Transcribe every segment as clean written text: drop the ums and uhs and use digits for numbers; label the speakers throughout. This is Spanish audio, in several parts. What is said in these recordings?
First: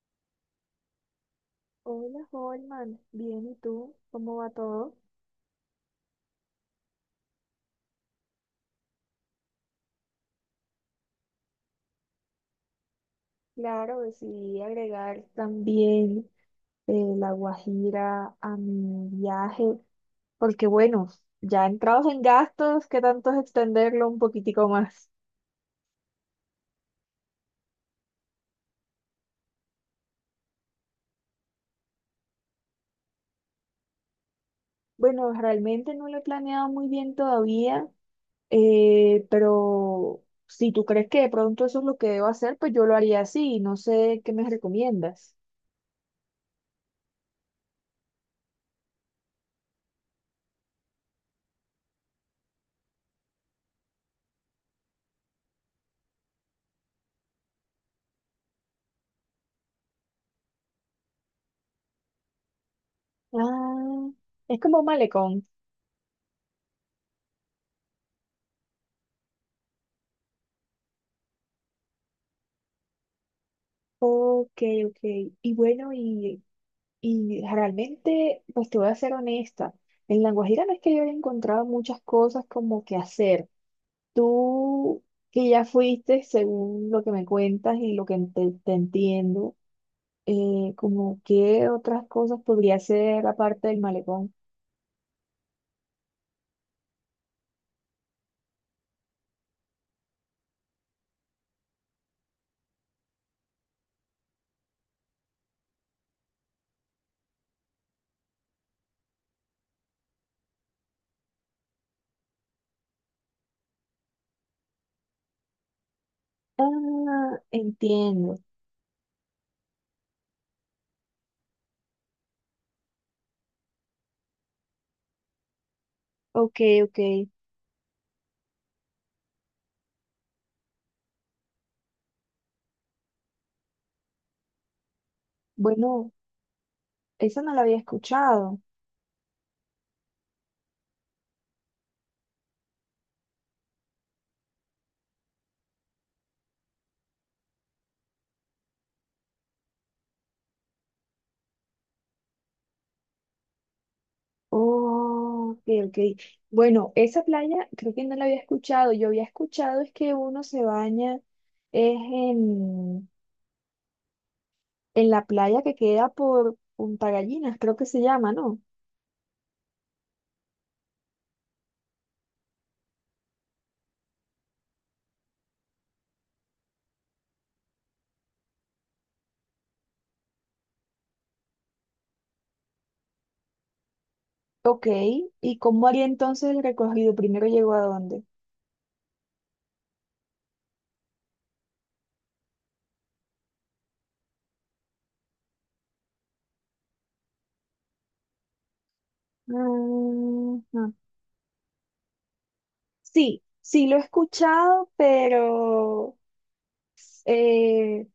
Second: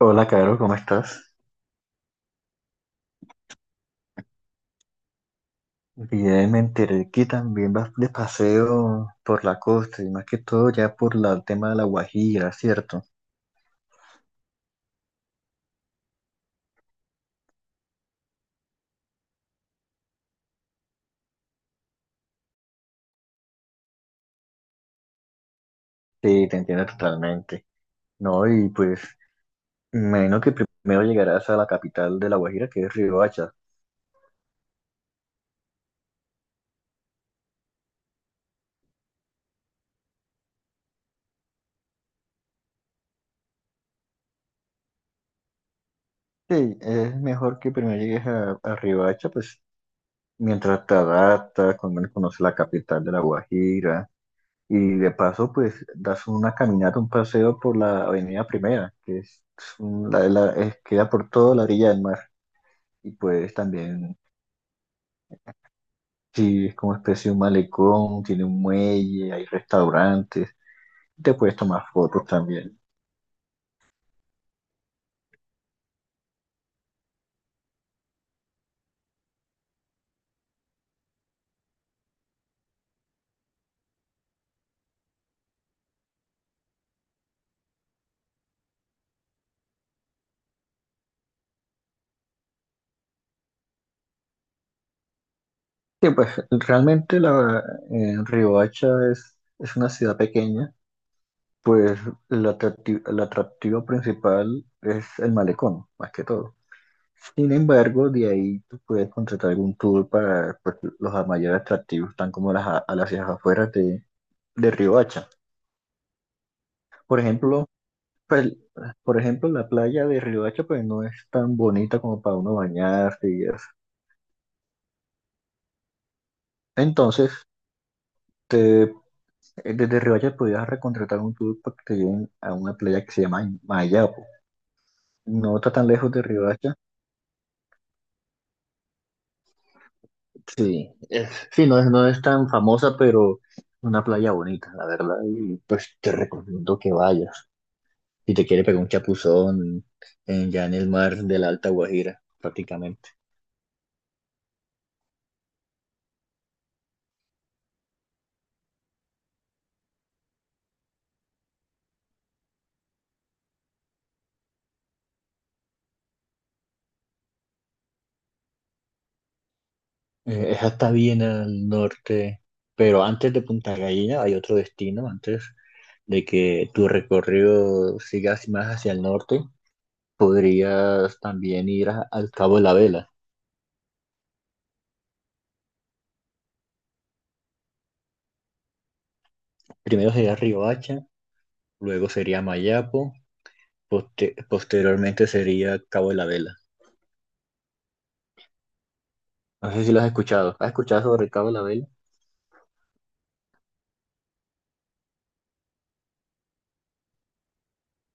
Speaker 1: Hola, Caro, ¿cómo estás?
Speaker 2: Hola, Holman. Bien, ¿y tú? ¿Cómo va todo?
Speaker 1: Bien, me enteré que también vas de paseo por la costa y más que todo ya el tema de la Guajira, ¿cierto?
Speaker 2: Claro, decidí agregar también la Guajira a mi viaje, porque bueno, ya entrados en gastos, ¿qué tanto es extenderlo un poquitico más?
Speaker 1: Sí, te entiendo totalmente. No, y pues, menos que primero llegarás a la capital de la Guajira, que es Riohacha.
Speaker 2: Bueno, realmente no lo he planeado muy bien todavía, pero si tú crees que de pronto eso es lo que debo hacer, pues yo lo haría así. No sé qué me recomiendas.
Speaker 1: Sí, es mejor que primero llegues a Riohacha, pues, mientras te adaptas, con menos conoces la capital de la Guajira. Y de paso, pues das una caminata, un paseo por la Avenida Primera, que es, queda por toda la orilla del mar. Y pues
Speaker 2: Ah,
Speaker 1: también,
Speaker 2: es como un malecón.
Speaker 1: sí, es como especie de un malecón, tiene un muelle, hay restaurantes, te puedes tomar fotos también.
Speaker 2: Ok, ok. Y bueno, ¿y Y realmente, pues te voy a ser honesta, en La Guajira no es que yo haya encontrado muchas cosas como que hacer. Tú que ya fuiste, según lo que me cuentas y lo que te entiendo, como qué otras cosas podría hacer aparte del malecón.
Speaker 1: Y pues realmente Riohacha es una ciudad pequeña, pues el atractivo principal es el malecón, más que todo. Sin embargo, de ahí tú puedes contratar algún tour para pues, los mayores atractivos, están como a las afueras de Riohacha. Por
Speaker 2: Ah,
Speaker 1: ejemplo,
Speaker 2: entiendo.
Speaker 1: pues, por ejemplo, la playa de Riohacha pues, no es tan bonita como para uno bañarse y eso.
Speaker 2: Ok, ok.
Speaker 1: Entonces, te- desde Riohacha podrías recontratar un tour para que te lleven a una playa que se llama Mayapo. No está tan
Speaker 2: Bueno,
Speaker 1: lejos de Riohacha.
Speaker 2: esa no la había escuchado.
Speaker 1: Sí, sí, no es tan famosa, pero una playa bonita, la verdad, y pues te recomiendo que vayas. Y te quiere pegar un chapuzón en, ya en el mar de la Alta Guajira, prácticamente.
Speaker 2: Oh, ok, ok. Bueno, esa playa creo que no la había escuchado. Yo había escuchado es que uno se baña es en la playa que queda por Punta Gallinas, creo que se llama, ¿no?
Speaker 1: Esa está bien al norte, pero antes de Punta Gallina hay otro destino, antes de que tu recorrido siga más hacia el norte, podrías también ir al Cabo de la Vela.
Speaker 2: Ok, ¿y cómo haría entonces el recorrido? ¿Primero llegó a dónde?
Speaker 1: Primero sería Riohacha, luego sería Mayapo, posteriormente sería Cabo de la Vela. No sé si lo has
Speaker 2: Ajá.
Speaker 1: escuchado. ¿Has escuchado sobre el Cabo de la Vela?
Speaker 2: Sí, sí lo he escuchado, pero eh,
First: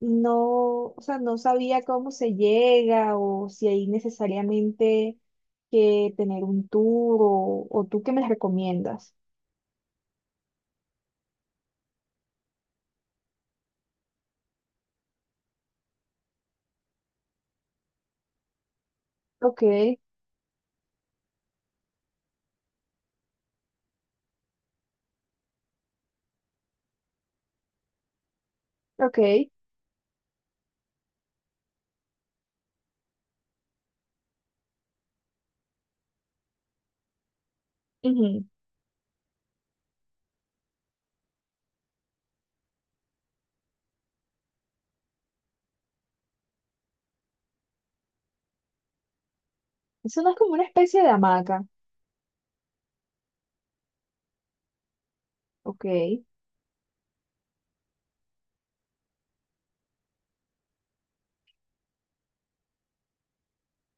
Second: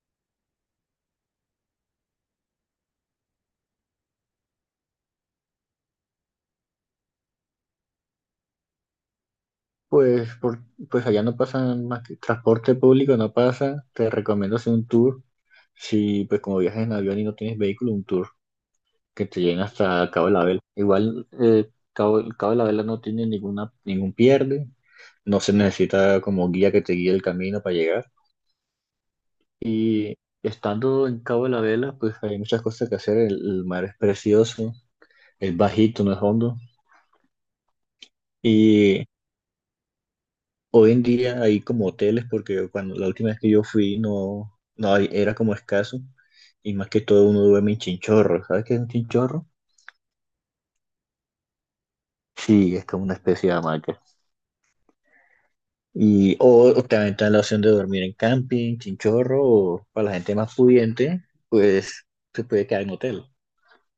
Speaker 2: no, o sea, no sabía cómo se llega o si hay necesariamente que tener un tour o tú qué me recomiendas.
Speaker 1: Pues, por, pues allá no pasa más que transporte público, no pasa. Te recomiendo hacer un tour. Si, pues, como viajas en avión y no tienes vehículo, un tour que te lleguen
Speaker 2: Ok,
Speaker 1: hasta Cabo de la Vela. Igual, Cabo de la Vela no tiene ningún pierde. No se necesita como guía que te guíe el camino para llegar.
Speaker 2: ok.
Speaker 1: Y estando en Cabo de la Vela, pues hay muchas cosas que hacer. El mar es precioso, es bajito, no es hondo.
Speaker 2: Ujú.
Speaker 1: Y hoy en día hay como hoteles porque cuando la última vez que yo fui no, no hay- era como escaso y más que todo uno duerme en chinchorro. ¿Sabes qué es un chinchorro?
Speaker 2: Eso no es como una especie de hamaca.
Speaker 1: Sí, es como una especie de hamaca.
Speaker 2: Ok.
Speaker 1: Y o también está la opción de dormir en camping, chinchorro o para la gente más pudiente, pues se puede quedar en hotel.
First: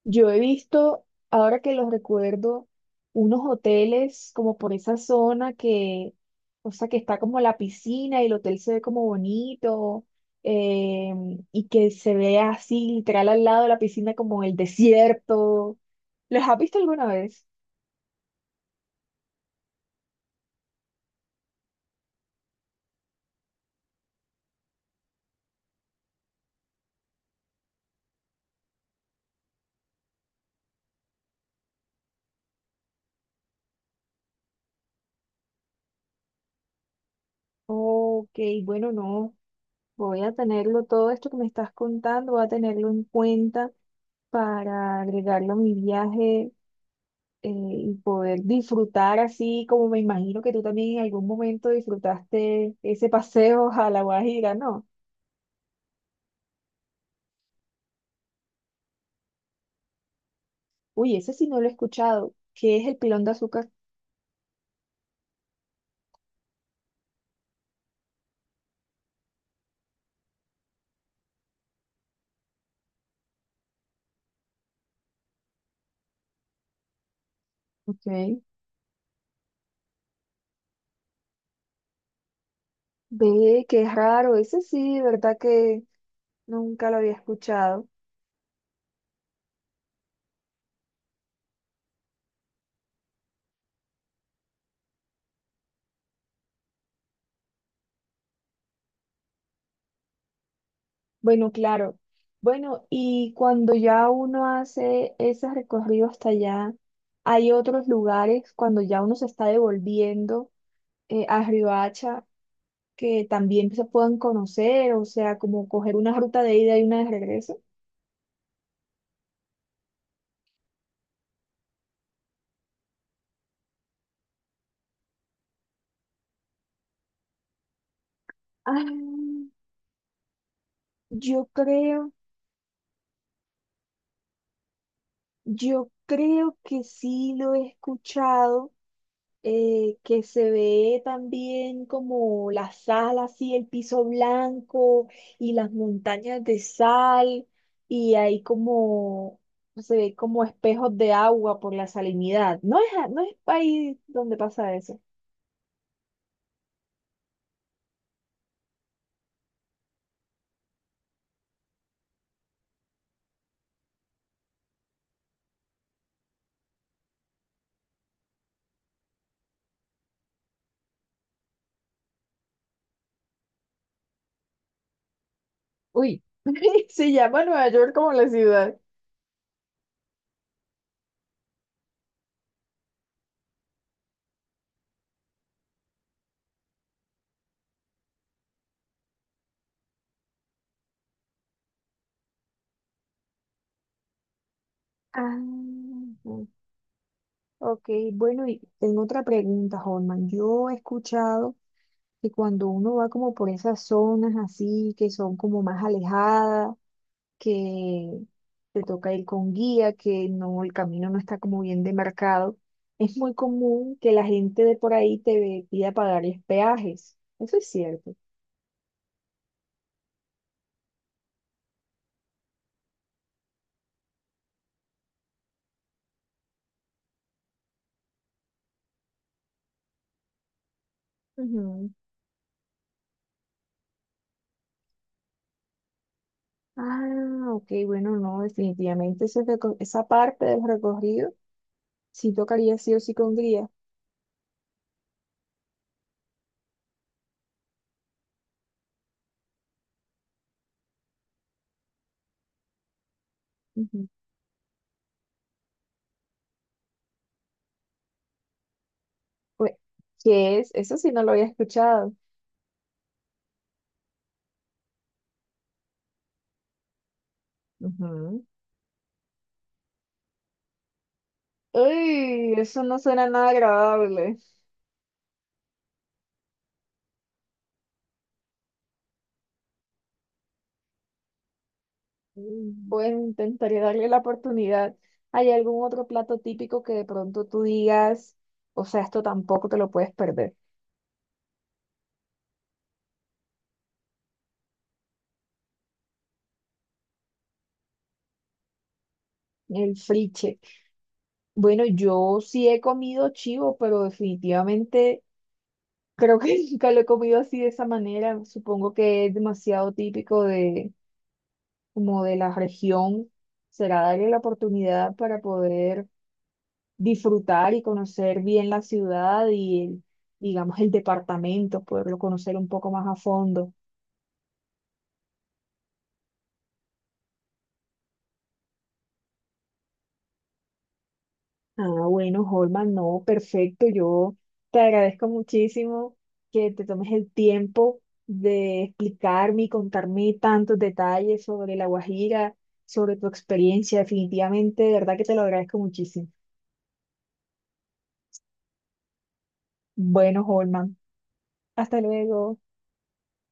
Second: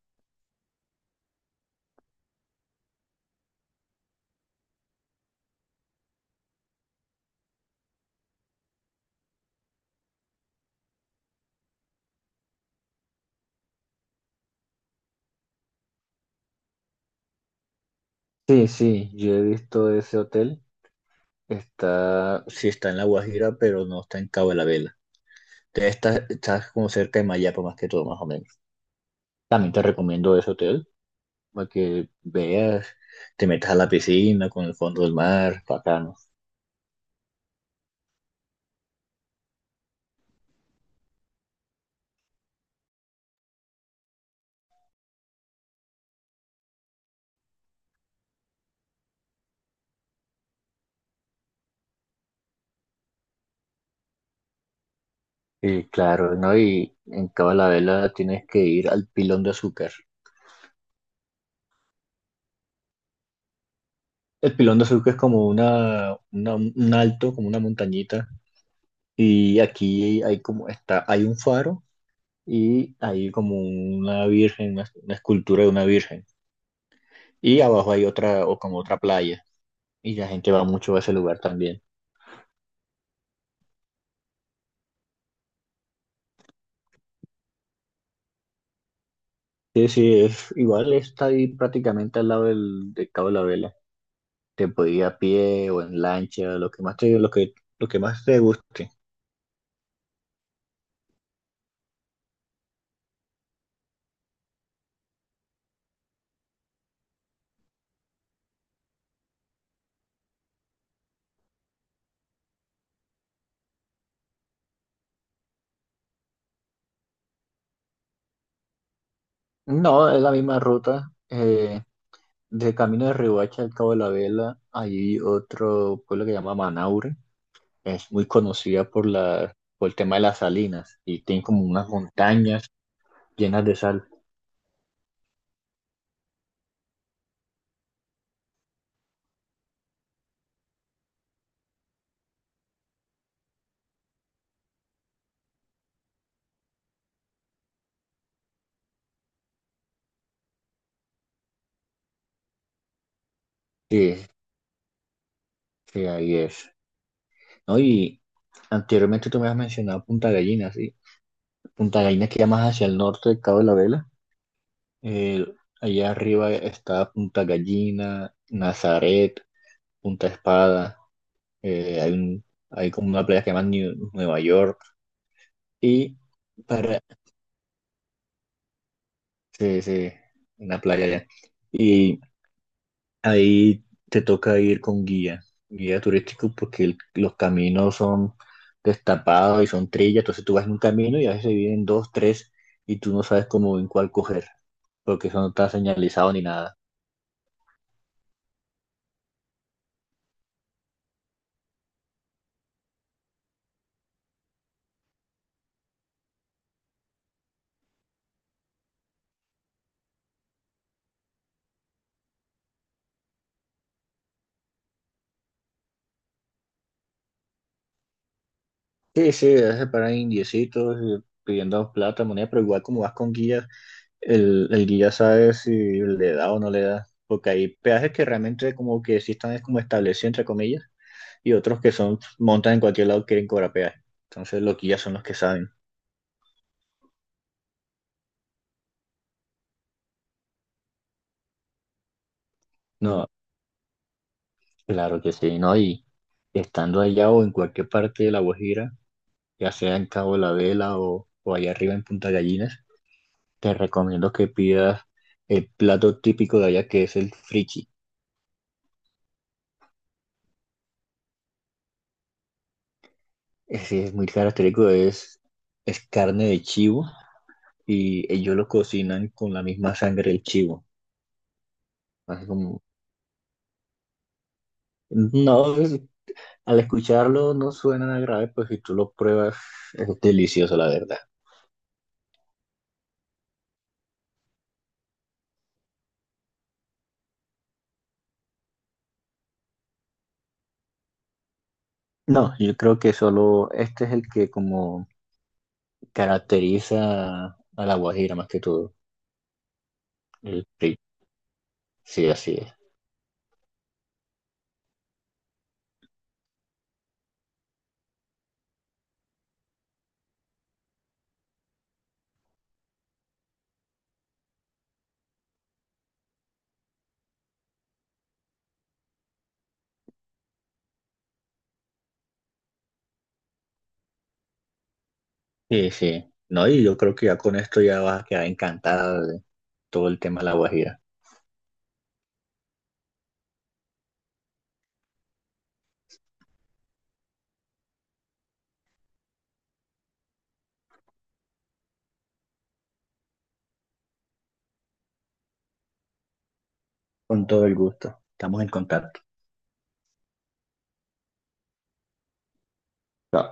Speaker 2: Yo he visto, ahora que los recuerdo, unos hoteles como por esa zona que, o sea, que está como la piscina y el hotel se ve como bonito, eh, y que se ve así literal al lado de la piscina como el desierto. ¿Los has visto alguna vez?
Speaker 1: Sí, sí, yo he visto ese hotel. Está, sí está en La Guajira, pero no está en Cabo de la Vela. Entonces, está, está como cerca de Mayapa más que todo, más o menos. También te recomiendo ese hotel, para que veas, te metas a la piscina con el fondo del mar, bacano.
Speaker 2: Ok, bueno, no, voy a tenerlo, todo esto que me estás contando, voy a tenerlo en cuenta para agregarlo a mi viaje, y poder disfrutar así como me imagino que tú también en algún momento disfrutaste ese paseo a La Guajira, ¿no?
Speaker 1: Y claro, ¿no? Y en Cabo la Vela tienes que ir al Pilón de Azúcar.
Speaker 2: Uy, ese sí no lo he escuchado. ¿Qué es el pilón de azúcar?
Speaker 1: El Pilón de Azúcar es como un alto, como una montañita, y aquí hay un faro y hay como una virgen, una escultura de una virgen. Y abajo hay
Speaker 2: Ok.
Speaker 1: otra, o como otra playa, y la gente va mucho a ese lugar también.
Speaker 2: Ve, qué raro. Ese sí, de ¿verdad que nunca lo había escuchado?
Speaker 1: Sí, sí, igual está ahí prácticamente al lado de Cabo la Vela. Te podía ir a pie o en lancha, lo que más te guste.
Speaker 2: Bueno, claro. Bueno, y cuando ya uno hace ese recorrido hasta allá, hay otros lugares cuando ya uno se está devolviendo, a Riohacha, que también se puedan conocer, o sea, ¿como coger una ruta de ida y una de regreso?
Speaker 1: No, es la misma ruta. De camino de Riohacha al Cabo de la Vela hay otro pueblo que se llama Manaure. Es muy conocida
Speaker 2: Ah,
Speaker 1: por el tema de las salinas y tiene
Speaker 2: yo
Speaker 1: como unas
Speaker 2: creo,
Speaker 1: montañas llenas de sal.
Speaker 2: yo creo que sí lo he escuchado, que se ve también como la sal, así el piso blanco y las montañas de sal, y hay como, se ve como espejos de agua por la salinidad. No es, no es país
Speaker 1: Sí,
Speaker 2: donde pasa eso.
Speaker 1: sí, ahí es. ¿No? Y anteriormente tú me has mencionado Punta Gallina, ¿sí? Punta Gallina queda más hacia el norte del Cabo de la Vela. Eh, Allá arriba está Punta Gallina, Nazaret, Punta Espada, eh, hay, un- hay como una playa que se llama Nueva York. Y
Speaker 2: Uy,
Speaker 1: para,
Speaker 2: se llama Nueva York como la ciudad.
Speaker 1: sí, sí, una playa allá. Y ahí te toca ir con guía, guía turístico porque los caminos son destapados y son trillas, entonces tú vas en un camino y a veces se vienen dos, tres y tú no sabes cómo en cuál coger porque
Speaker 2: Ah,
Speaker 1: eso no está señalizado ni
Speaker 2: ujú.
Speaker 1: nada.
Speaker 2: Ok, bueno, y tengo otra pregunta, Holman. Yo he escuchado que cuando uno va como por esas zonas así, que son como más alejadas, que te toca ir con guía, que no, el camino no está como bien demarcado, es muy común que la gente de por ahí te pida pagarles peajes. ¿Eso es cierto?
Speaker 1: Sí, sí, a veces paran indiecitos pidiendo plata, moneda, pero igual como vas con guía. El guía sabe si le da o no le da, porque hay peajes que realmente como que sí están es como establecidos entre comillas y otros
Speaker 2: Ujú.
Speaker 1: que son montan en cualquier lado quieren cobrar peaje. Entonces los guías son los que saben.
Speaker 2: Ah, ok, bueno, no, definitivamente ese esa parte del recorrido sí tocaría sí o sí
Speaker 1: No,
Speaker 2: con guía.
Speaker 1: claro que sí, ¿no? Y estando allá o en cualquier parte de La Guajira, ya sea en Cabo de La Vela o allá arriba en Punta Gallinas, te recomiendo que pidas el plato típico de allá que es el frichi.
Speaker 2: Ue- ¿Qué es? Eso sí no lo había escuchado.
Speaker 1: Ese es muy característico, es carne de chivo y
Speaker 2: Ujú.
Speaker 1: ellos lo cocinan con la misma sangre del chivo. Así
Speaker 2: Uy,
Speaker 1: como,
Speaker 2: eso no suena nada agradable.
Speaker 1: no, es- Al escucharlo no suena nada grave, pues si tú lo pruebas es delicioso, la verdad.
Speaker 2: Mm, bueno, intentaré darle la oportunidad. ¿Hay algún otro plato típico que de pronto tú digas, o sea, esto tampoco te lo puedes perder?
Speaker 1: No, yo creo que solo este es el que como caracteriza a la guajira más que todo.
Speaker 2: El friche.
Speaker 1: El pri-
Speaker 2: Bueno,
Speaker 1: Sí,
Speaker 2: yo
Speaker 1: así
Speaker 2: sí
Speaker 1: es.
Speaker 2: he comido chivo, pero definitivamente creo que nunca lo he comido así de esa manera. Supongo que es demasiado típico de, como de la región. Será darle la oportunidad para poder disfrutar y conocer bien la ciudad y, digamos, el departamento, poderlo conocer un poco más a fondo.
Speaker 1: Sí, sí. No, y yo creo que ya con esto ya vas a quedar encantada de todo el tema de la guajira.
Speaker 2: Ah, bueno, Holman, no, perfecto. Yo te agradezco muchísimo que te tomes el tiempo de explicarme y contarme tantos detalles sobre La Guajira, sobre tu experiencia. Definitivamente, de verdad que te lo agradezco muchísimo.
Speaker 1: Con todo el gusto. Estamos en contacto.
Speaker 2: Bueno, Holman, hasta luego.
Speaker 1: Chao.